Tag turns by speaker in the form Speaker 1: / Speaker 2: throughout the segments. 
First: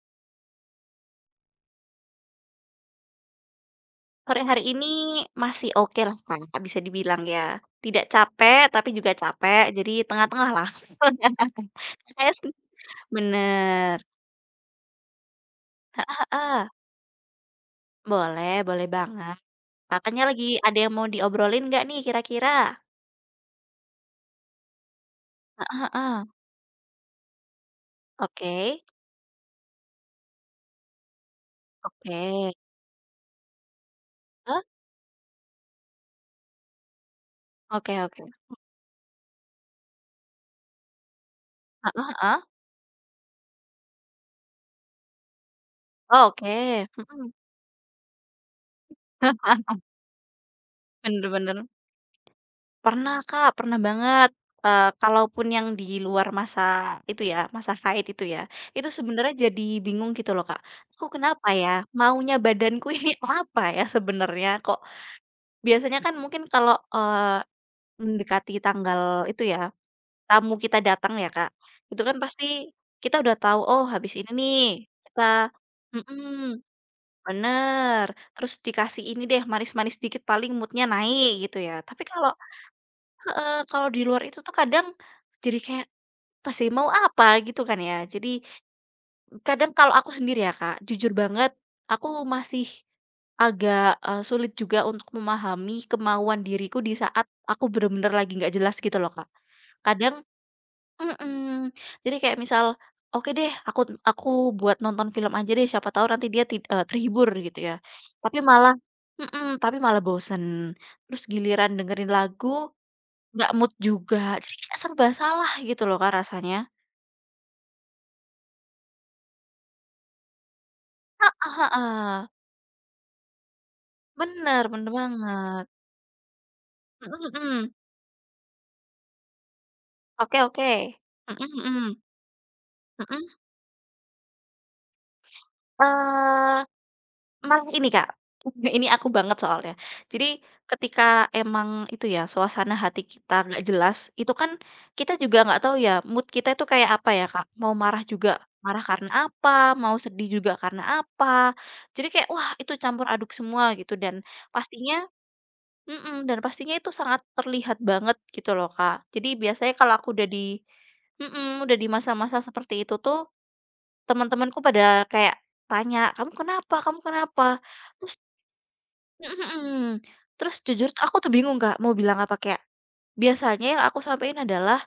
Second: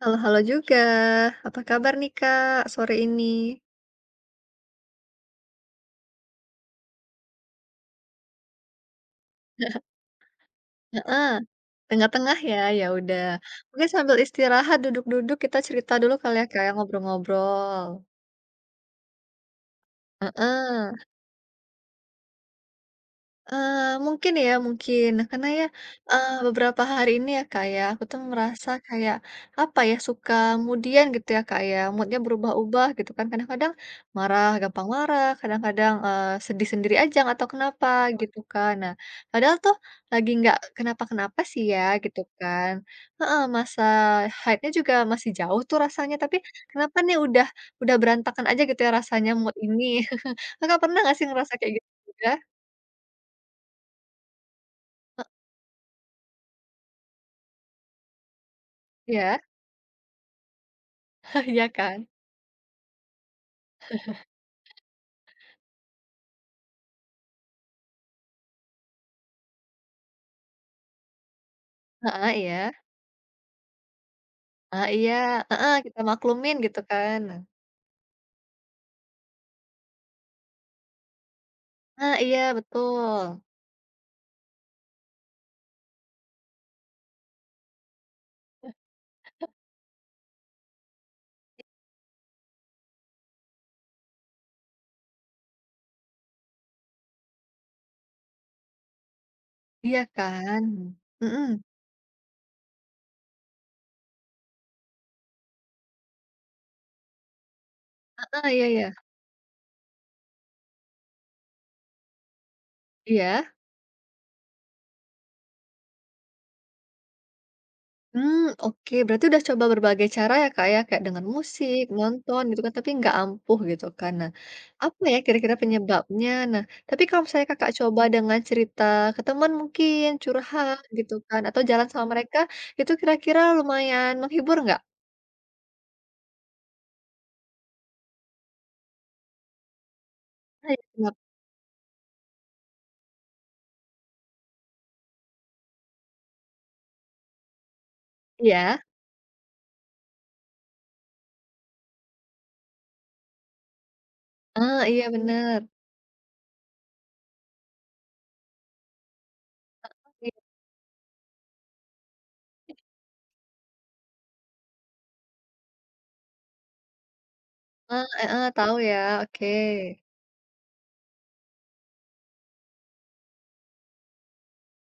Speaker 1: Halo-halo juga. Apa kabar nih, Kak, sore ini?
Speaker 2: Sore hari ini masih okelah Kak, bisa dibilang ya. Tidak capek, tapi juga capek, jadi tengah-tengah lah.
Speaker 1: Heeh,
Speaker 2: Makanya
Speaker 1: tengah-tengah
Speaker 2: sih
Speaker 1: ya? Ya udah. Mungkin
Speaker 2: bener,
Speaker 1: sambil istirahat duduk-duduk kita cerita dulu kali ya, Kak,
Speaker 2: heeh,
Speaker 1: ya, ngobrol-ngobrol.
Speaker 2: boleh boleh banget. Kakaknya lagi ada
Speaker 1: Heeh.
Speaker 2: yang mau diobrolin nggak nih kira-kira?
Speaker 1: Eee, Mungkin ya, mungkin. Karena ya,
Speaker 2: Heeh heeh.
Speaker 1: beberapa hari ini ya, Kak, ya, aku tuh
Speaker 2: Oke
Speaker 1: merasa kayak, apa ya, suka kemudian gitu ya, Kak, ya, mood-nya
Speaker 2: oke.
Speaker 1: berubah-ubah gitu kan. Kadang-kadang marah,
Speaker 2: Hah?
Speaker 1: gampang marah, kadang-kadang, sedih sendiri aja nggak tahu kenapa
Speaker 2: Oke oke.
Speaker 1: gitu kan. Nah, padahal tuh lagi nggak kenapa-kenapa sih ya
Speaker 2: Heeh
Speaker 1: gitu
Speaker 2: heeh.
Speaker 1: kan. Heeh, masa haidnya juga masih jauh tuh rasanya,
Speaker 2: Oh,
Speaker 1: tapi
Speaker 2: oke,
Speaker 1: kenapa nih
Speaker 2: mhm.
Speaker 1: udah berantakan aja gitu ya rasanya mood ini. Kakak pernah nggak sih
Speaker 2: Bener
Speaker 1: ngerasa
Speaker 2: bener.
Speaker 1: kayak gitu juga?
Speaker 2: Pernah Kak, pernah banget, kalaupun yang di luar masa itu ya, masa haid itu ya, itu sebenarnya
Speaker 1: Iya.
Speaker 2: jadi bingung gitu loh Kak, "Aku kenapa
Speaker 1: Iya
Speaker 2: ya?
Speaker 1: kan?
Speaker 2: Maunya badanku ini apa ya sebenarnya? Kok" biasanya kan mungkin kalau, mendekati tanggal itu ya, tamu kita datang ya Kak, itu kan
Speaker 1: Heeh,
Speaker 2: pasti
Speaker 1: iya.
Speaker 2: kita udah tahu, "Oh habis ini nih
Speaker 1: Heeh, iya.
Speaker 2: kita"
Speaker 1: Heeh, kita
Speaker 2: mhm,
Speaker 1: maklumin gitu kan.
Speaker 2: bener, terus dikasih ini deh manis-manis dikit paling moodnya naik gitu ya. Tapi
Speaker 1: Ah
Speaker 2: kalau
Speaker 1: iya betul.
Speaker 2: heeh, kalau di luar itu tuh kadang jadi kayak, apa sih, mau apa gitu kan ya. Jadi kadang kalau aku sendiri ya, Kak, jujur banget aku masih agak, sulit juga untuk memahami kemauan diriku di saat aku bener-bener lagi nggak jelas gitu loh, Kak.
Speaker 1: Iya
Speaker 2: Kadang
Speaker 1: kan? Mhm.
Speaker 2: mhm, jadi kayak misal, "Oke deh aku aku buat nonton film aja deh siapa tahu nanti dia terhibur," gitu ya. Tapi
Speaker 1: Heeh, iya
Speaker 2: malah
Speaker 1: iya.
Speaker 2: mhm, tapi malah bosen. Terus giliran dengerin lagu
Speaker 1: Iya?
Speaker 2: nggak mood juga, jadi kayak serba salah gitu loh Kak, rasanya.
Speaker 1: Mmm, oke. Berarti udah coba berbagai cara ya, Kak, ya, kayak dengan
Speaker 2: Heeh
Speaker 1: musik,
Speaker 2: heeh.
Speaker 1: nonton gitu kan, tapi nggak ampuh gitu kan. Nah,
Speaker 2: Bener bener
Speaker 1: apa ya kira-kira
Speaker 2: banget.
Speaker 1: penyebabnya? Nah, tapi
Speaker 2: Mhm
Speaker 1: kalau misalnya Kakak
Speaker 2: mhm.
Speaker 1: coba dengan cerita ke teman mungkin,
Speaker 2: Oke oke.
Speaker 1: curhat gitu kan,
Speaker 2: Mhm
Speaker 1: atau jalan
Speaker 2: mhm.
Speaker 1: sama mereka, itu
Speaker 2: Mhm.
Speaker 1: kira-kira lumayan menghibur nggak?
Speaker 2: Eee, Malah ini Kak, ini aku banget soalnya. Jadi
Speaker 1: Ah, Iya,
Speaker 2: ketika
Speaker 1: kenap
Speaker 2: emang itu ya, suasana hati kita nggak jelas, itu kan kita juga nggak tahu ya mood kita itu kayak apa ya Kak, mau marah juga
Speaker 1: iya?
Speaker 2: marah karena apa, mau sedih juga karena apa. Jadi kayak, wah itu campur aduk semua gitu dan pastinya
Speaker 1: Iya bener.
Speaker 2: pastinya itu sangat terlihat banget gitu loh, Kak. Jadi biasanya kalau aku udah di masa-masa seperti itu tuh, teman-temanku pada kayak tanya, "Kamu kenapa kamu kenapa?"
Speaker 1: Eee,
Speaker 2: Terus
Speaker 1: heeh, tahu ya,
Speaker 2: mhm
Speaker 1: oke.
Speaker 2: mhm, terus jujur tuh aku tuh bingung, Kak, mau bilang apa kayak biasanya yang aku sampaikan adalah,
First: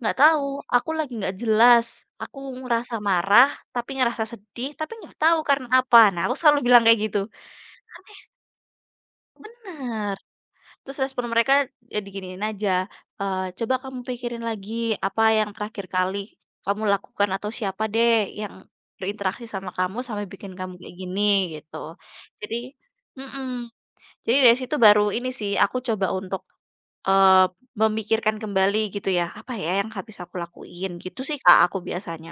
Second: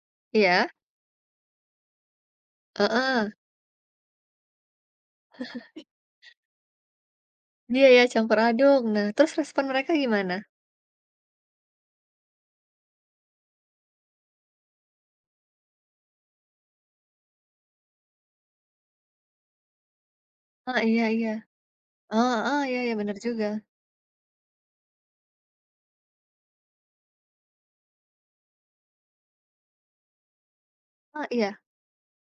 Speaker 2: "Nggak tahu,
Speaker 1: Iya,
Speaker 2: aku lagi nggak jelas, aku ngerasa
Speaker 1: heeh.
Speaker 2: marah, tapi ngerasa sedih, tapi nggak tahu karena apa." Nah, aku selalu bilang kayak gitu.
Speaker 1: Iya
Speaker 2: Kan
Speaker 1: ya, campur aduk. Nah, terus respon mereka
Speaker 2: bener.
Speaker 1: gimana?
Speaker 2: Terus respon mereka ya diginiin aja, "Coba kamu pikirin lagi apa yang terakhir kali kamu lakukan atau siapa deh yang berinteraksi sama kamu sampai bikin kamu
Speaker 1: Oh,
Speaker 2: kayak
Speaker 1: iya
Speaker 2: gini?"
Speaker 1: iya.
Speaker 2: Gitu.
Speaker 1: Oh,
Speaker 2: Jadi
Speaker 1: heeh, iya iya, bener
Speaker 2: mhm,
Speaker 1: juga.
Speaker 2: jadi dari situ baru ini sih aku coba untuk, eee, memikirkan kembali gitu ya, "Apa ya yang habis aku lakuin?" Gitu
Speaker 1: Oh,
Speaker 2: sih, Kak,
Speaker 1: iya?
Speaker 2: aku biasanya.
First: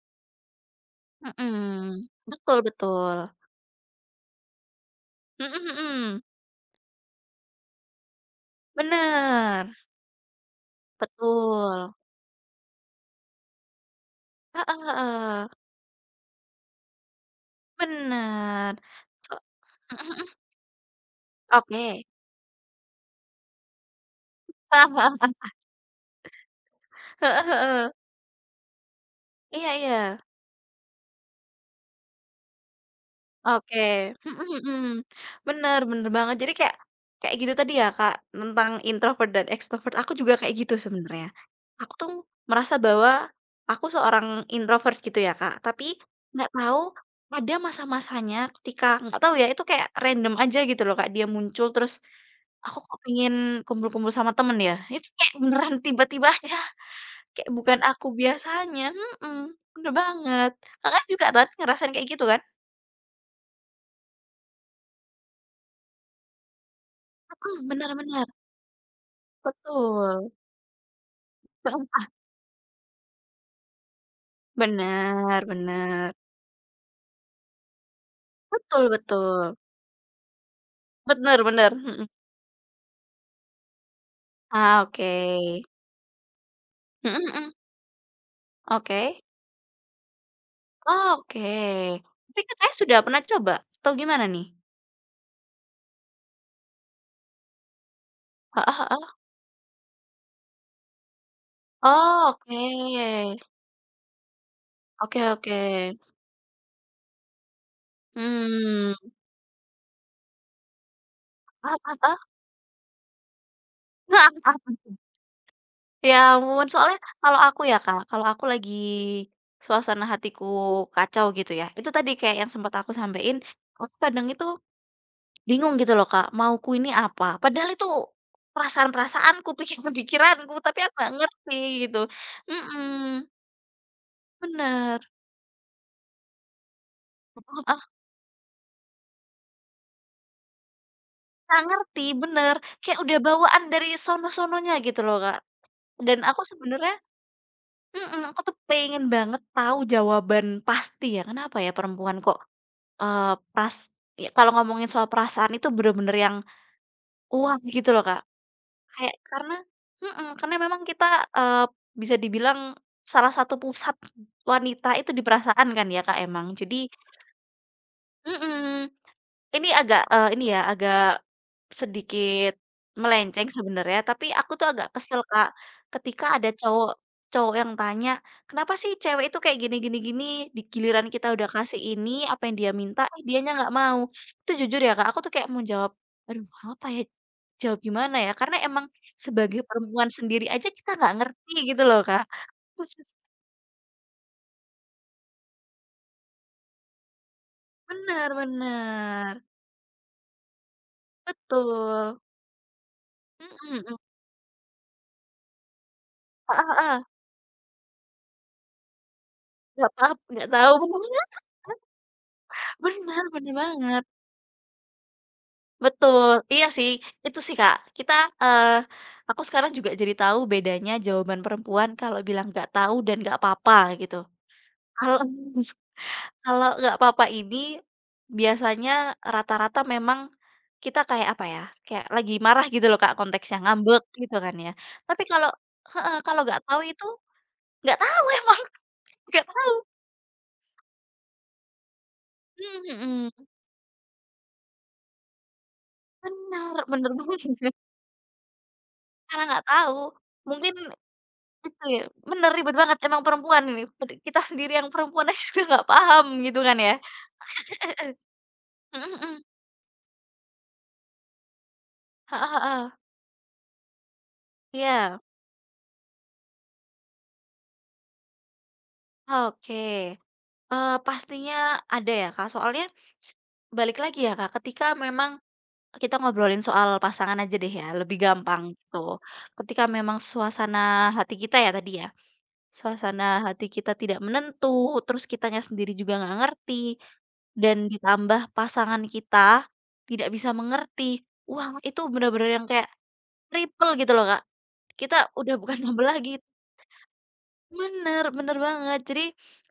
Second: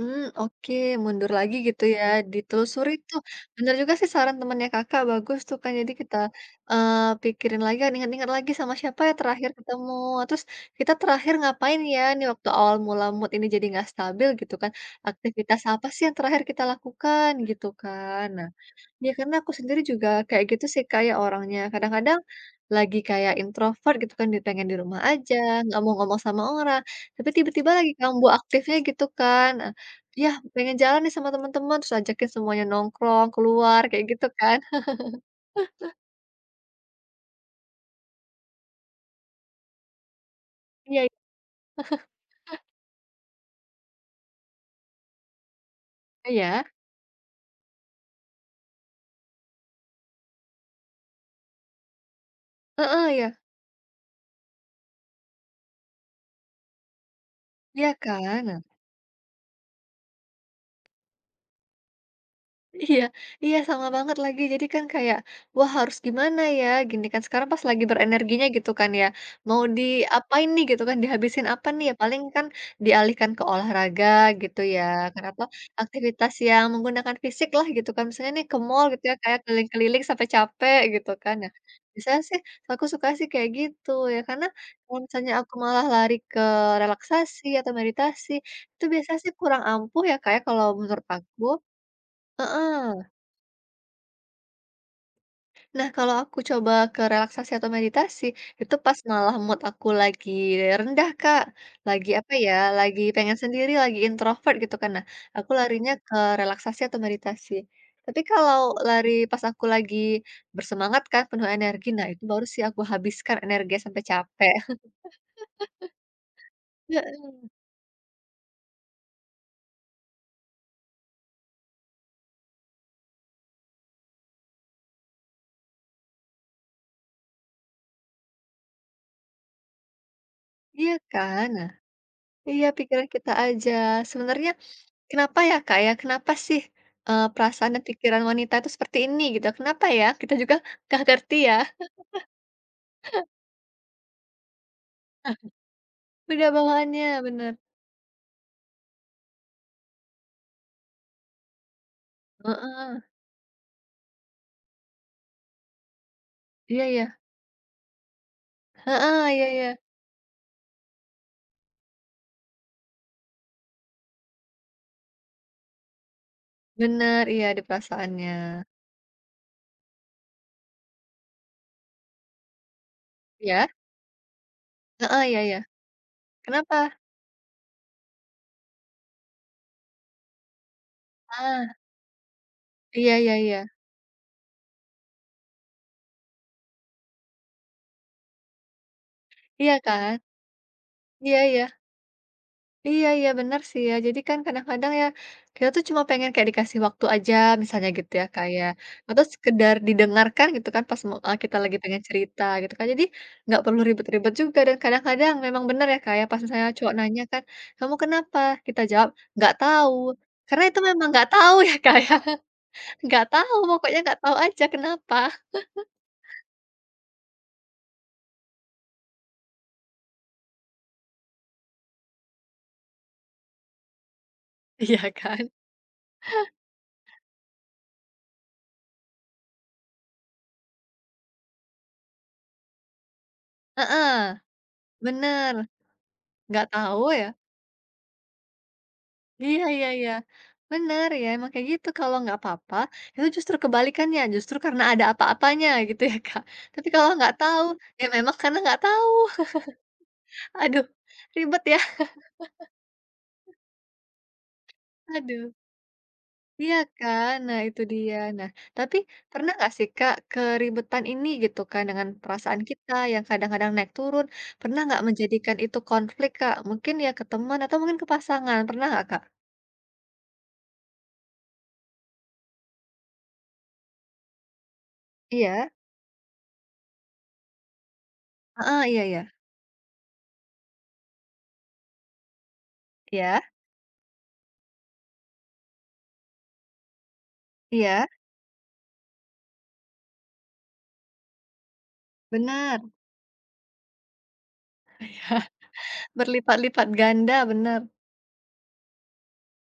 Speaker 1: Mmm, oke, mundur lagi gitu ya,
Speaker 2: Mhm, betul
Speaker 1: ditelusuri
Speaker 2: betul.
Speaker 1: tuh. Bener juga sih saran temennya Kakak, bagus tuh
Speaker 2: Mhm
Speaker 1: kan, jadi kita,
Speaker 2: mhm,
Speaker 1: eee, pikirin lagi kan, ingat-ingat lagi sama siapa ya terakhir
Speaker 2: bener,
Speaker 1: ketemu, terus kita terakhir ngapain
Speaker 2: betul.
Speaker 1: ya, nih waktu awal mula mood ini jadi nggak stabil gitu kan,
Speaker 2: Heeh heeh,
Speaker 1: aktivitas apa sih yang terakhir kita lakukan, gitu kan. Nah
Speaker 2: bener.
Speaker 1: Ya karena
Speaker 2: So
Speaker 1: aku sendiri
Speaker 2: mhm
Speaker 1: juga
Speaker 2: mhm,
Speaker 1: kayak gitu sih kayak orangnya,
Speaker 2: oke.
Speaker 1: kadang-kadang lagi kayak introvert gitu kan di pengen di
Speaker 2: Paham
Speaker 1: rumah
Speaker 2: paham
Speaker 1: aja,
Speaker 2: paham.
Speaker 1: nggak mau ngomong sama orang, tapi
Speaker 2: Heeh
Speaker 1: tiba-tiba
Speaker 2: heeh.
Speaker 1: lagi kambuh aktifnya gitu kan,
Speaker 2: Iya iya.
Speaker 1: yah pengen jalan nih sama teman-teman terus ajakin semuanya nongkrong, keluar, kayak
Speaker 2: Oke.
Speaker 1: gitu
Speaker 2: Mhm
Speaker 1: kan.
Speaker 2: mhm. Bener bener banget. Jadi kayak kayak gitu tadi ya, Kak, tentang introvert dan extrovert, aku juga kayak gitu
Speaker 1: Iya iya
Speaker 2: sebenarnya. Aku tuh merasa bahwa aku seorang introvert gitu ya, Kak, tapi nggak
Speaker 1: iya,
Speaker 2: tahu ada masa-masanya ketika nggak tahu ya, itu kayak random aja gitu loh, Kak, dia muncul terus aku kok
Speaker 1: heeh, ya
Speaker 2: pengen kumpul-kumpul sama temen ya, itu kayak beneran tiba-tiba aja, kayak bukan
Speaker 1: iya
Speaker 2: aku
Speaker 1: kan.
Speaker 2: biasanya, mhm, bener banget. Kakak juga kan ngerasain kayak gitu kan?
Speaker 1: Iya iya, sama banget lagi. Jadi kan kayak, wah harus gimana ya, gini kan. Sekarang pas
Speaker 2: Mhm,
Speaker 1: lagi
Speaker 2: bener bener,
Speaker 1: berenerginya gitu kan ya, mau
Speaker 2: betul.
Speaker 1: diapain nih gitu kan, dihabisin apa nih
Speaker 2: Heeh,
Speaker 1: ya,
Speaker 2: ah,
Speaker 1: paling kan dialihkan ke olahraga gitu ya kan,
Speaker 2: bener bener.
Speaker 1: aktivitas yang menggunakan fisik lah gitu kan. Misalnya nih ke
Speaker 2: Betul
Speaker 1: mall gitu ya, kayak
Speaker 2: betul.
Speaker 1: keliling-keliling sampai capek gitu kan
Speaker 2: Bener
Speaker 1: ya.
Speaker 2: bener, mhm.
Speaker 1: Biasanya sih aku suka sih kayak gitu ya, karena
Speaker 2: Ah,
Speaker 1: kalau misalnya aku
Speaker 2: oke.
Speaker 1: malah lari ke
Speaker 2: Mhm
Speaker 1: relaksasi
Speaker 2: mhm,
Speaker 1: atau meditasi, itu
Speaker 2: oke.
Speaker 1: biasanya sih kurang ampuh ya Kayak kalau menurut
Speaker 2: Oh,
Speaker 1: aku.
Speaker 2: oke. Tapi Kakak
Speaker 1: Heeh.
Speaker 2: sudah pernah coba atau gimana nih?
Speaker 1: Nah, kalau aku coba ke relaksasi atau meditasi, itu
Speaker 2: Heeh
Speaker 1: pas
Speaker 2: heeh.
Speaker 1: malah mood aku lagi rendah, Kak. Lagi apa
Speaker 2: Oh,
Speaker 1: ya, lagi
Speaker 2: oke.
Speaker 1: pengen sendiri, lagi introvert gitu kan. Nah,
Speaker 2: Oke
Speaker 1: aku
Speaker 2: oke.
Speaker 1: larinya ke relaksasi atau meditasi. Tapi kalau
Speaker 2: Mmm.
Speaker 1: lari pas aku lagi bersemangat kan, penuh
Speaker 2: Heeh
Speaker 1: energi, nah
Speaker 2: heeh.
Speaker 1: itu baru sih aku habiskan energi sampai capek.
Speaker 2: Ya ampun, soalnya kalau
Speaker 1: Heeh,
Speaker 2: aku ya, Kak, kalau aku lagi suasana hatiku kacau gitu ya, itu tadi kayak yang sempat aku sampein, aku kadang itu bingung gitu loh, Kak, mauku ini apa? Padahal itu perasaan-perasaanku, pikiran-pikiranku, tapi
Speaker 1: Iya
Speaker 2: aku nggak
Speaker 1: kan?
Speaker 2: ngerti
Speaker 1: Nah,
Speaker 2: gitu.
Speaker 1: iya pikiran
Speaker 2: Mhm,
Speaker 1: kita aja. Sebenarnya
Speaker 2: bener.
Speaker 1: Kenapa ya, Kak, ya? Kenapa sih, perasaan dan
Speaker 2: Heeh,
Speaker 1: pikiran wanita itu seperti ini gitu? Kenapa ya? Kita juga nggak ngerti ya.
Speaker 2: nggak ngerti, bener. Kayak udah bawaan dari sono-sononya gitu loh, Kak. Dan aku
Speaker 1: Beda
Speaker 2: sebenarnya,
Speaker 1: bawaannya, bener.
Speaker 2: mhm, aku tuh pengen banget tahu jawaban pasti ya, kenapa ya perempuan kok
Speaker 1: Heeh.
Speaker 2: Eee, pras ya kalau ngomongin soal perasaan itu bener-bener yang
Speaker 1: Iya iya.
Speaker 2: wah gitu loh, Kak. Kayak
Speaker 1: Heeh, iya
Speaker 2: karena
Speaker 1: iya.
Speaker 2: mhm, karena memang kita, eee, bisa dibilang salah satu pusat wanita itu di perasaan kan ya, Kak, emang. Jadi.
Speaker 1: Bener, iya ada perasaannya.
Speaker 2: Mhm. Ini agak, ini ya, agak sedikit melenceng
Speaker 1: Ya
Speaker 2: sebenarnya, tapi aku tuh agak kesel,
Speaker 1: Heeh, iya
Speaker 2: Kak,
Speaker 1: iya.
Speaker 2: ketika ada cowok
Speaker 1: Kenapa?
Speaker 2: cowok yang tanya, "Kenapa sih cewek itu kayak gini gini gini, di giliran kita udah
Speaker 1: Ah,
Speaker 2: kasih ini, apa yang dia minta,
Speaker 1: iya
Speaker 2: eh,
Speaker 1: iya
Speaker 2: dianya
Speaker 1: iya.
Speaker 2: nggak mau." Itu jujur ya, Kak, aku tuh kayak mau jawab, "Aduh, apa ya, jawab gimana ya?" Karena emang sebagai
Speaker 1: Iya
Speaker 2: perempuan
Speaker 1: kan?
Speaker 2: sendiri aja kita nggak
Speaker 1: Iya
Speaker 2: ngerti
Speaker 1: iya.
Speaker 2: gitu loh, Kak.
Speaker 1: Iya
Speaker 2: Khusus
Speaker 1: iya, benar sih ya. Jadi kan kadang-kadang ya, kita tuh cuma pengen kayak dikasih waktu aja misalnya gitu ya,
Speaker 2: Bener
Speaker 1: kayak Atau
Speaker 2: bener.
Speaker 1: sekedar didengarkan gitu kan pas kita lagi pengen
Speaker 2: Betul.
Speaker 1: cerita gitu kan. Jadi nggak
Speaker 2: Mhm
Speaker 1: perlu
Speaker 2: mhm.
Speaker 1: ribet-ribet juga dan kadang-kadang memang benar ya, kayak pas misalnya
Speaker 2: Heeh
Speaker 1: cowok
Speaker 2: heeh.
Speaker 1: nanya kan, "Kamu kenapa?" Kita jawab, "Nggak tahu."
Speaker 2: Nggak
Speaker 1: Karena
Speaker 2: tahu
Speaker 1: itu memang nggak
Speaker 2: beneran.
Speaker 1: tahu ya, kayak Nggak
Speaker 2: Bener bener
Speaker 1: tahu, pokoknya
Speaker 2: banget,
Speaker 1: nggak tahu aja kenapa,
Speaker 2: betul. Iya sih, itu sih, Kak. Eee, aku sekarang juga jadi tahu bedanya jawaban perempuan kalau bilang nggak tahu dan nggak apa-apa gitu.
Speaker 1: iya
Speaker 2: Kalau
Speaker 1: kan?
Speaker 2: kalau nggak apa-apa ini biasanya rata-rata memang kita kayak apa ya, kayak lagi marah gitu loh, Kak, konteksnya, ngambek
Speaker 1: Heeh,
Speaker 2: gitu kan ya. Tapi kalau
Speaker 1: bener.
Speaker 2: heeh, kalau nggak
Speaker 1: Nggak
Speaker 2: tahu
Speaker 1: tahu
Speaker 2: itu
Speaker 1: ya
Speaker 2: nggak tahu emang, nggak
Speaker 1: Iya
Speaker 2: tahu.
Speaker 1: iya iya, bener ya, emang kayak gitu kalau nggak apa-apa,
Speaker 2: Mhm
Speaker 1: itu
Speaker 2: mhm.
Speaker 1: justru kebalikannya, justru karena ada apa-apanya gitu ya, Kak.
Speaker 2: Bener
Speaker 1: Tapi kalau
Speaker 2: bener
Speaker 1: nggak tahu,
Speaker 2: banget.
Speaker 1: ya memang karena nggak tahu.
Speaker 2: Karena nggak tahu, mungkin
Speaker 1: Aduh, ribet ya,
Speaker 2: itu ya, bener ribet banget emang perempuan ini, kita sendiri yang perempuan aja
Speaker 1: aduh.
Speaker 2: juga nggak paham gitu
Speaker 1: Iya
Speaker 2: kan ya.
Speaker 1: kan? Nah itu dia. Nah, tapi
Speaker 2: Mhm mhm,
Speaker 1: pernah nggak sih Kak, keribetan ini gitu kan dengan
Speaker 2: heeh
Speaker 1: perasaan
Speaker 2: heeh,
Speaker 1: kita yang kadang-kadang naik turun, pernah nggak
Speaker 2: iya,
Speaker 1: menjadikan itu konflik Kak? Mungkin ya ke teman atau mungkin ke pasangan, pernah nggak Kak?
Speaker 2: oke. Pastinya ada ya, Kak, soalnya balik lagi ya, Kak, ketika memang
Speaker 1: Iya,
Speaker 2: kita ngobrolin soal pasangan aja deh ya, lebih gampang
Speaker 1: Ah
Speaker 2: gitu.
Speaker 1: iya iya.
Speaker 2: Ketika memang suasana hati kita ya tadi ya Suasana
Speaker 1: Iya,
Speaker 2: hati kita tidak menentu, terus kitanya sendiri juga nggak ngerti, dan
Speaker 1: iya,
Speaker 2: ditambah pasangan kita tidak bisa mengerti. Wah, itu bener-bener yang
Speaker 1: benar.
Speaker 2: kayak triple gitu loh, Kak. Kita udah bukan ngambek lagi.
Speaker 1: Berlipat-lipat ganda, bener.
Speaker 2: Bener, bener banget. Jadi,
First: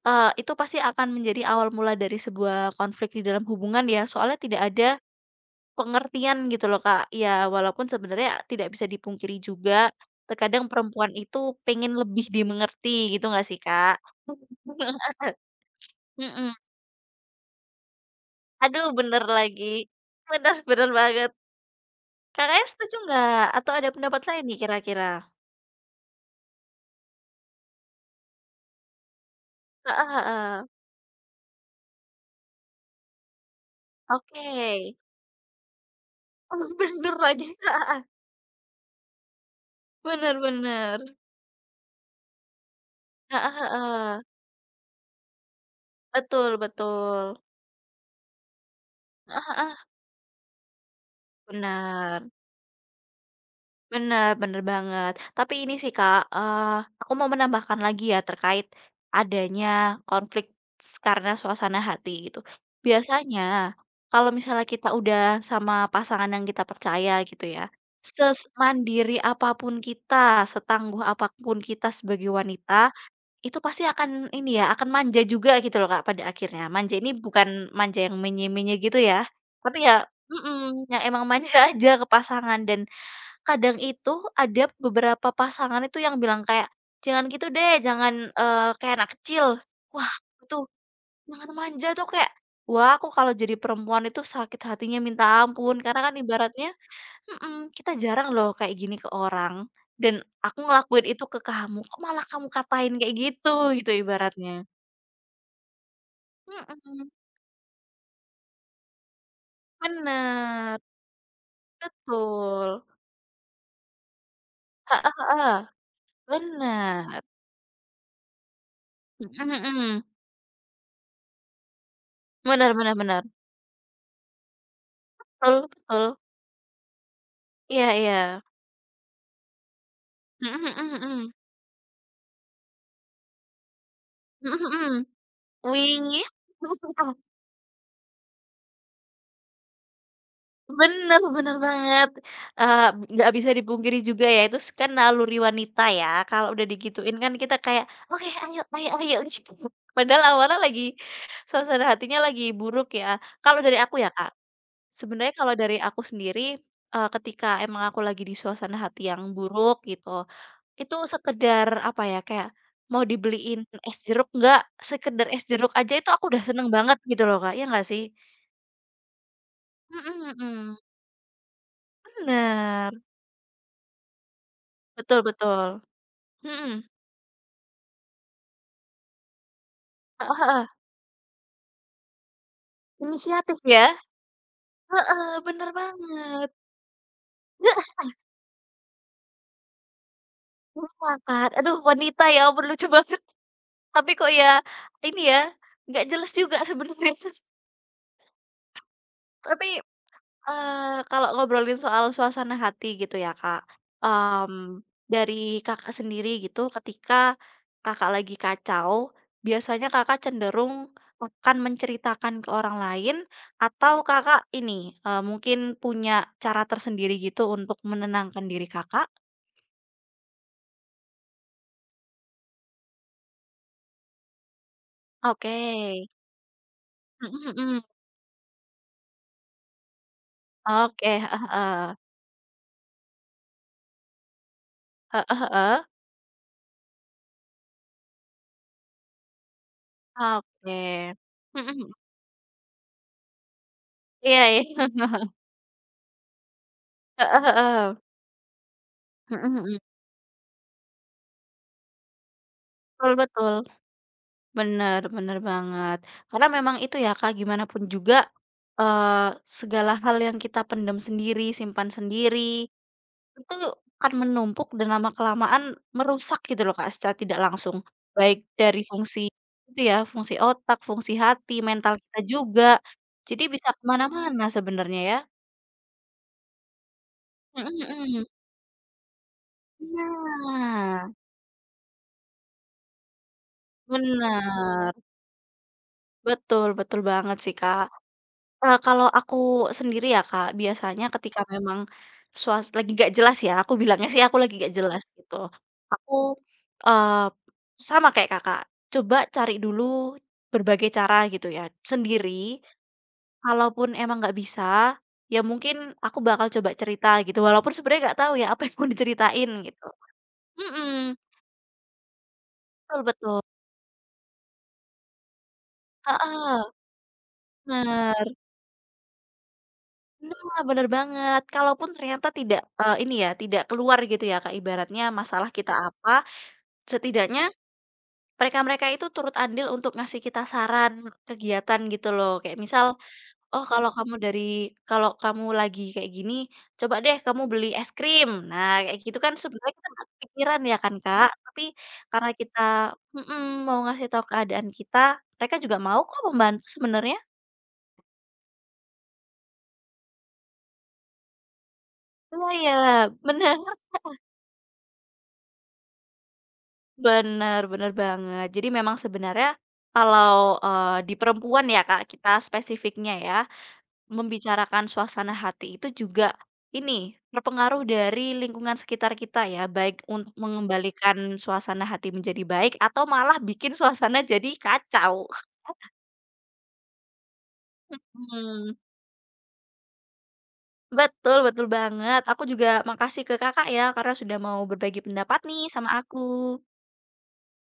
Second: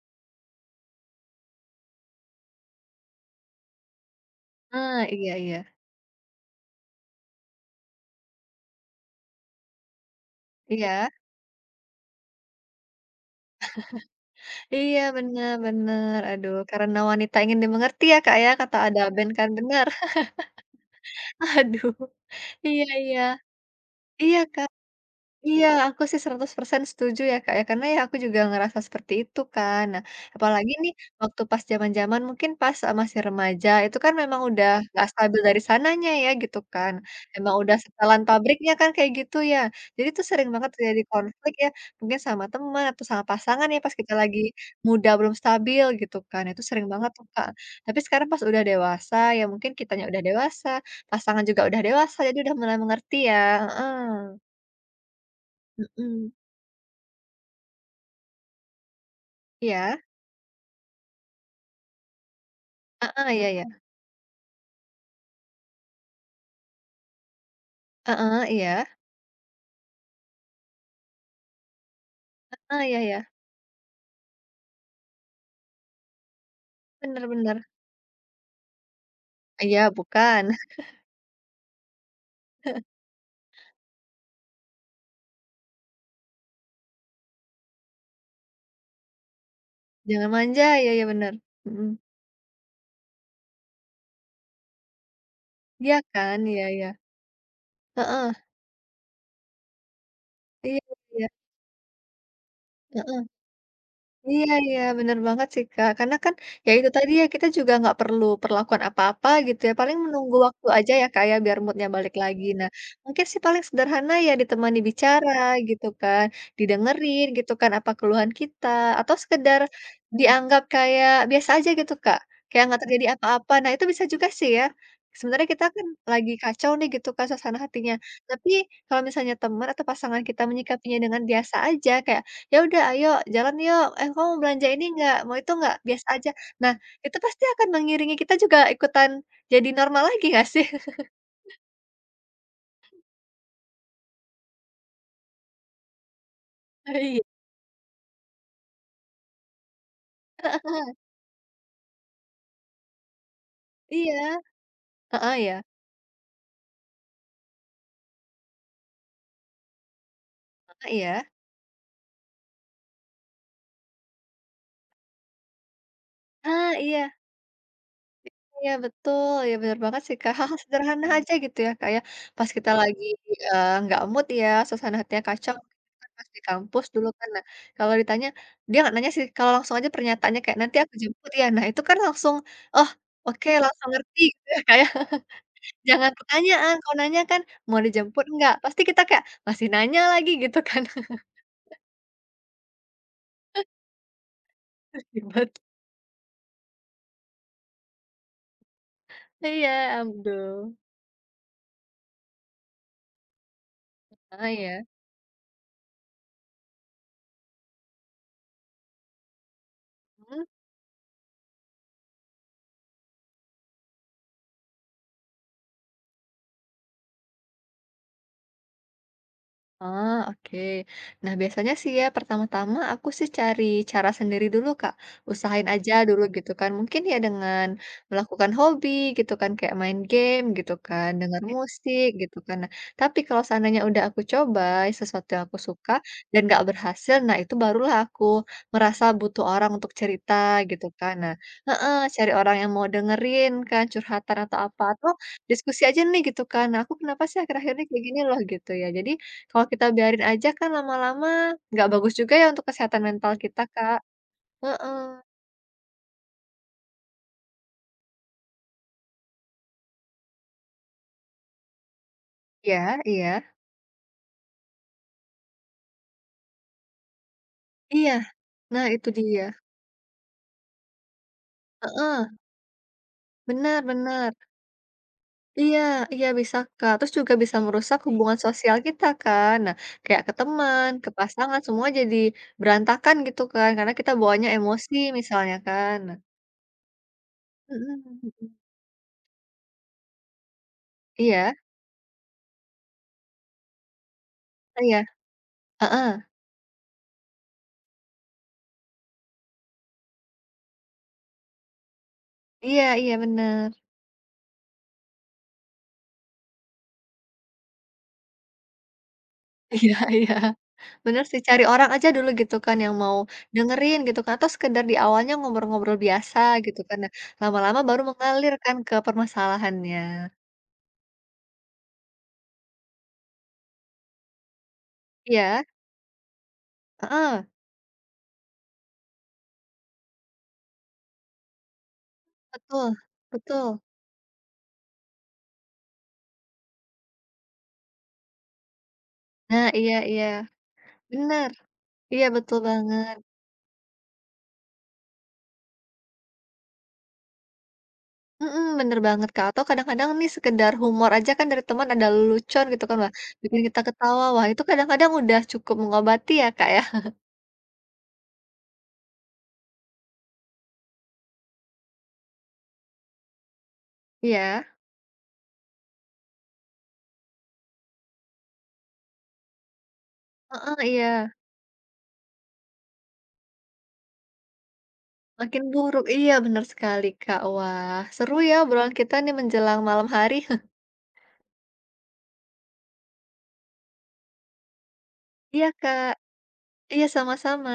Speaker 2: itu pasti akan menjadi awal mula dari sebuah konflik di dalam hubungan ya, soalnya tidak ada
Speaker 1: Ah, iya iya.
Speaker 2: pengertian gitu loh, Kak. Ya walaupun sebenarnya tidak bisa dipungkiri juga, terkadang perempuan
Speaker 1: Iya
Speaker 2: itu pengen lebih dimengerti gitu nggak sih, Kak?
Speaker 1: iya, bener bener.
Speaker 2: Mhm.
Speaker 1: Aduh, karena wanita ingin dimengerti ya, Kak, ya, kata
Speaker 2: Aduh
Speaker 1: ada
Speaker 2: bener
Speaker 1: band kan,
Speaker 2: lagi.
Speaker 1: bener.
Speaker 2: Bener bener banget.
Speaker 1: Aduh,
Speaker 2: Kakaknya
Speaker 1: iya
Speaker 2: setuju
Speaker 1: iya.
Speaker 2: nggak? Atau ada pendapat
Speaker 1: Iya,
Speaker 2: lain nih
Speaker 1: Kak.
Speaker 2: kira-kira?
Speaker 1: Iya, aku sih 100% setuju ya, Kak, ya, karena ya aku juga ngerasa seperti itu kan. Nah,
Speaker 2: Heeh heeh.
Speaker 1: apalagi nih waktu pas zaman-zaman mungkin pas, masih remaja itu kan memang udah
Speaker 2: Oke.
Speaker 1: nggak stabil dari sananya ya gitu
Speaker 2: Oh
Speaker 1: kan,
Speaker 2: bener lagi,
Speaker 1: emang udah
Speaker 2: heeh.
Speaker 1: setelan pabriknya kan kayak gitu ya. Jadi tuh
Speaker 2: Bener
Speaker 1: sering banget terjadi
Speaker 2: bener.
Speaker 1: konflik ya, mungkin sama teman atau sama
Speaker 2: Heeh
Speaker 1: pasangan ya pas kita
Speaker 2: heeh.
Speaker 1: lagi muda belum stabil gitu kan,
Speaker 2: Betul
Speaker 1: itu sering banget
Speaker 2: betul.
Speaker 1: tuh, Kak. Tapi sekarang pas udah dewasa ya
Speaker 2: Heeh
Speaker 1: mungkin
Speaker 2: heeh.
Speaker 1: kitanya udah dewasa, pasangan juga udah dewasa,
Speaker 2: Benar.
Speaker 1: jadi udah mulai mengerti ya,
Speaker 2: Bener
Speaker 1: heeh,
Speaker 2: bener banget. Tapi ini sih Kak,
Speaker 1: mhm.
Speaker 2: aku mau menambahkan lagi ya terkait adanya
Speaker 1: Iya,
Speaker 2: konflik karena suasana hati gitu.
Speaker 1: heeh,
Speaker 2: Biasanya
Speaker 1: iya iya,
Speaker 2: kalau misalnya kita udah sama pasangan yang kita percaya gitu ya,
Speaker 1: heeh, iya,
Speaker 2: semandiri apapun kita, setangguh apapun kita sebagai wanita,
Speaker 1: heeh, iya iya,
Speaker 2: itu pasti akan ini ya, akan manja juga gitu loh Kak pada akhirnya. Manja ini
Speaker 1: bener bener.
Speaker 2: bukan manja yang menye-menye gitu ya, tapi
Speaker 1: Iya,
Speaker 2: ya,
Speaker 1: bukan,
Speaker 2: mhm, yang emang manja aja ke pasangan dan kadang itu ada beberapa pasangan itu yang bilang kayak, "Jangan gitu deh, jangan, kayak anak kecil." Wah,
Speaker 1: jangan manja,
Speaker 2: itu
Speaker 1: iya iya, bener,
Speaker 2: jangan
Speaker 1: mhm,
Speaker 2: manja tuh kayak, wah aku kalau jadi perempuan itu sakit hatinya minta ampun,
Speaker 1: iya
Speaker 2: karena kan
Speaker 1: kan, iya
Speaker 2: ibaratnya
Speaker 1: iya,
Speaker 2: mhm, kita jarang
Speaker 1: heeh,
Speaker 2: loh kayak gini ke orang, dan aku
Speaker 1: iya
Speaker 2: ngelakuin itu
Speaker 1: iya,
Speaker 2: ke kamu, kok malah kamu katain kayak
Speaker 1: heeh.
Speaker 2: gitu, gitu
Speaker 1: Iya
Speaker 2: ibaratnya.
Speaker 1: iya, bener banget sih, Kak. Karena kan, ya itu
Speaker 2: Mhm,
Speaker 1: tadi ya, kita juga nggak perlu perlakuan apa-apa gitu ya, paling menunggu waktu
Speaker 2: bener,
Speaker 1: aja ya, Kak, ya, biar moodnya balik lagi. Nah,
Speaker 2: betul.
Speaker 1: mungkin sih paling sederhana ya ditemani
Speaker 2: Heeh
Speaker 1: bicara
Speaker 2: heeh,
Speaker 1: gitu kan,
Speaker 2: bener.
Speaker 1: didengerin gitu kan apa keluhan kita, atau
Speaker 2: Mhm
Speaker 1: sekedar
Speaker 2: mhm,
Speaker 1: dianggap kayak biasa aja gitu, Kak, kayak
Speaker 2: bener
Speaker 1: nggak
Speaker 2: bener
Speaker 1: terjadi
Speaker 2: bener.
Speaker 1: apa-apa. Nah, itu bisa juga sih ya. Sebenarnya
Speaker 2: Betul
Speaker 1: kita kan
Speaker 2: betul.
Speaker 1: lagi kacau nih gitu kan suasana
Speaker 2: Iya
Speaker 1: hatinya,
Speaker 2: iya.
Speaker 1: tapi kalau misalnya teman atau pasangan kita
Speaker 2: Mhm mhm
Speaker 1: menyikapinya dengan
Speaker 2: mhm.
Speaker 1: biasa aja, kayak "Ya udah ayo, jalan yuk, eh kamu mau
Speaker 2: Mhm
Speaker 1: belanja ini
Speaker 2: mhm.
Speaker 1: nggak? Mau itu nggak?" Biasa aja.
Speaker 2: Wingit.
Speaker 1: Nah, itu pasti akan mengiringi kita juga ikutan jadi normal lagi nggak sih?
Speaker 2: Bener bener banget, eee, nggak bisa dipungkiri juga ya itu kan naluri wanita ya, kalau udah digituin
Speaker 1: Iya,
Speaker 2: kan kita kayak, "Oke ayo ayo ayo," gitu. Padahal awalnya
Speaker 1: heeh,
Speaker 2: lagi suasana hatinya lagi buruk ya. Kalau dari aku ya,
Speaker 1: iya,
Speaker 2: Kak, sebenarnya
Speaker 1: heeh,
Speaker 2: kalau
Speaker 1: ya,
Speaker 2: dari aku sendiri, ketika emang aku lagi di suasana hati yang buruk gitu,
Speaker 1: heeh,
Speaker 2: itu
Speaker 1: iya.
Speaker 2: sekedar apa ya, kayak mau dibeliin es jeruk nggak, sekedar es jeruk aja itu aku udah seneng
Speaker 1: Ah,
Speaker 2: banget
Speaker 1: iya
Speaker 2: gitu loh, Kak, ya nggak sih?
Speaker 1: iya betul, iya benar banget sih,
Speaker 2: Mhm
Speaker 1: Kak, hal-hal
Speaker 2: mhm,
Speaker 1: sederhana aja gitu ya, Kak, ya. Pas kita
Speaker 2: bener,
Speaker 1: lagi, nggak mood ya, suasana
Speaker 2: betul
Speaker 1: hatinya kacau,
Speaker 2: betul,
Speaker 1: kan pas di
Speaker 2: mhm,
Speaker 1: kampus dulu kan, nah kalau ditanya, dia nggak nanya sih, kalau langsung aja
Speaker 2: heeh
Speaker 1: pernyataannya kayak,
Speaker 2: heeh,
Speaker 1: "Nanti aku jemput ya." Nah itu kan langsung, oh oke
Speaker 2: inisiatif ya,
Speaker 1: langsung ngerti gitu ya, Kak, ya.
Speaker 2: heeh, bener
Speaker 1: Jangan
Speaker 2: banget,
Speaker 1: pertanyaan, kalau nanya kan, "Mau
Speaker 2: heeh,
Speaker 1: dijemput nggak?" Pasti kita kayak, "Masih nanya lagi," gitu kan,
Speaker 2: bisa kan, aduh wanita ya ampun lucu banget, tapi kok ya ini ya,
Speaker 1: ribet.
Speaker 2: nggak jelas juga sebenarnya, tapi
Speaker 1: Iya, aduh.
Speaker 2: Kalau ngobrolin soal suasana hati gitu ya, Kak, mmm,
Speaker 1: Heeh, ya.
Speaker 2: dari Kakak sendiri gitu ketika Kakak lagi kacau, biasanya Kakak
Speaker 1: Mhm.
Speaker 2: cenderung akan menceritakan ke orang lain atau Kakak ini, mungkin punya cara tersendiri gitu untuk menenangkan diri Kakak?
Speaker 1: Ah, oke. Nah, biasanya sih ya, pertama-tama aku sih cari cara sendiri dulu, Kak.
Speaker 2: Oke,
Speaker 1: Usahain aja dulu gitu kan. Mungkin ya
Speaker 2: mhm
Speaker 1: dengan
Speaker 2: mhm,
Speaker 1: melakukan hobi gitu kan, kayak main game gitu
Speaker 2: oke,
Speaker 1: kan,
Speaker 2: heeh
Speaker 1: dengar
Speaker 2: heeh,
Speaker 1: musik gitu kan. Nah, tapi kalau seandainya udah aku coba sesuatu
Speaker 2: heeh
Speaker 1: yang aku
Speaker 2: heeh,
Speaker 1: suka dan gak berhasil, nah itu barulah aku merasa butuh orang untuk cerita
Speaker 2: oke,
Speaker 1: gitu kan. Nah,
Speaker 2: mhm mhm,
Speaker 1: heeh, cari orang yang mau dengerin kan, curhatan
Speaker 2: iya
Speaker 1: atau
Speaker 2: iya,
Speaker 1: apa. Atau diskusi aja nih gitu kan. Nah, aku kenapa sih
Speaker 2: heeh
Speaker 1: akhir-akhir ini
Speaker 2: heeh,
Speaker 1: kayak gini loh gitu ya. Jadi
Speaker 2: mhm
Speaker 1: kalau
Speaker 2: mhm,
Speaker 1: kita biarin aja kan lama-lama nggak bagus juga ya untuk kesehatan
Speaker 2: betul
Speaker 1: mental
Speaker 2: betul.
Speaker 1: kita, Kak.
Speaker 2: Bener
Speaker 1: Heeh.
Speaker 2: bener banget. Karena memang itu ya Kak, gimana pun juga, eee, segala hal yang kita pendam sendiri, simpan sendiri,
Speaker 1: Iya iya.
Speaker 2: itu akan menumpuk dan lama-kelamaan merusak gitu loh Kak, secara tidak langsung.
Speaker 1: Iya.
Speaker 2: Baik dari
Speaker 1: Nah itu
Speaker 2: fungsi
Speaker 1: dia.
Speaker 2: itu ya, fungsi otak, fungsi hati, mental kita
Speaker 1: Heeh.
Speaker 2: juga. Jadi bisa
Speaker 1: Benar
Speaker 2: kemana
Speaker 1: benar.
Speaker 2: mana sebenarnya ya.
Speaker 1: Iya iya bisa, Kak. Terus juga bisa
Speaker 2: Mhm
Speaker 1: merusak
Speaker 2: mhm.
Speaker 1: hubungan sosial kita kan. Nah kayak ke teman,
Speaker 2: Nah,
Speaker 1: ke pasangan semua jadi berantakan gitu kan karena kita
Speaker 2: benar.
Speaker 1: bawanya emosi misalnya kan. Nah
Speaker 2: Betul betul banget sih Kak.
Speaker 1: mhm mhm.
Speaker 2: Kalau aku sendiri ya, Kak, biasanya ketika
Speaker 1: Iya
Speaker 2: memang lagi nggak jelas ya, aku bilangnya sih aku lagi nggak
Speaker 1: iya.
Speaker 2: jelas gitu. Aku,
Speaker 1: Heeh.
Speaker 2: eee, sama kayak Kakak, coba cari dulu berbagai cara gitu ya, sendiri.
Speaker 1: Iya iya benar.
Speaker 2: Kalaupun emang nggak bisa, ya mungkin aku bakal coba cerita gitu, walaupun sebenarnya nggak tahu ya apa yang mau diceritain gitu.
Speaker 1: Iya iya.
Speaker 2: Mhm,
Speaker 1: Bener sih, cari orang aja dulu gitu kan yang
Speaker 2: betul
Speaker 1: mau
Speaker 2: betul.
Speaker 1: dengerin gitu kan, atau sekedar di awalnya ngobrol-ngobrol biasa
Speaker 2: Heeh,
Speaker 1: gitu kan. Nah, lama-lama baru
Speaker 2: bener.
Speaker 1: mengalir kan ke permasalahannya.
Speaker 2: Nah, bener banget. Kalaupun ternyata tidak, ini ya, tidak keluar gitu ya, Kak, ibaratnya masalah
Speaker 1: Iya,
Speaker 2: kita apa, setidaknya
Speaker 1: heeh,
Speaker 2: mereka-mereka itu turut andil untuk ngasih kita saran kegiatan gitu loh. Kayak misal,
Speaker 1: betul
Speaker 2: "Oh,
Speaker 1: betul.
Speaker 2: kalau kamu lagi kayak gini, coba deh kamu beli es krim." Nah, kayak gitu kan
Speaker 1: Nah,
Speaker 2: sebenarnya kita
Speaker 1: iya
Speaker 2: nggak
Speaker 1: iya,
Speaker 2: kepikiran ya kan, Kak,
Speaker 1: benar
Speaker 2: tapi
Speaker 1: iya
Speaker 2: karena
Speaker 1: betul
Speaker 2: kita
Speaker 1: banget,
Speaker 2: mhm, mau ngasih tahu keadaan kita, mereka juga mau kok membantu sebenarnya.
Speaker 1: mhm, bener banget, Kak, atau kadang-kadang nih sekedar humor aja kan dari teman ada
Speaker 2: Iya,
Speaker 1: lelucon gitu kan,
Speaker 2: ya,
Speaker 1: wah,
Speaker 2: bener.
Speaker 1: bikin kita ketawa, wah itu kadang-kadang udah cukup mengobati ya, Kak, ya.
Speaker 2: Bener bener banget. Jadi memang sebenarnya kalau, di perempuan ya Kak, kita spesifiknya ya,
Speaker 1: Iya,
Speaker 2: membicarakan suasana hati itu juga ini, terpengaruh dari lingkungan sekitar kita ya, baik untuk
Speaker 1: heeh, iya.
Speaker 2: mengembalikan suasana hati menjadi baik atau malah bikin suasana jadi kacau.
Speaker 1: Makin buruk, iya benar sekali, Kak. Wah, seru ya
Speaker 2: Mhm,
Speaker 1: obrolan kita nih menjelang malam hari.
Speaker 2: betul betul banget. Aku juga makasih ke Kakak ya, karena sudah mau berbagi pendapat nih
Speaker 1: Iya,
Speaker 2: sama
Speaker 1: Kak.
Speaker 2: aku.
Speaker 1: Iya, sama-sama.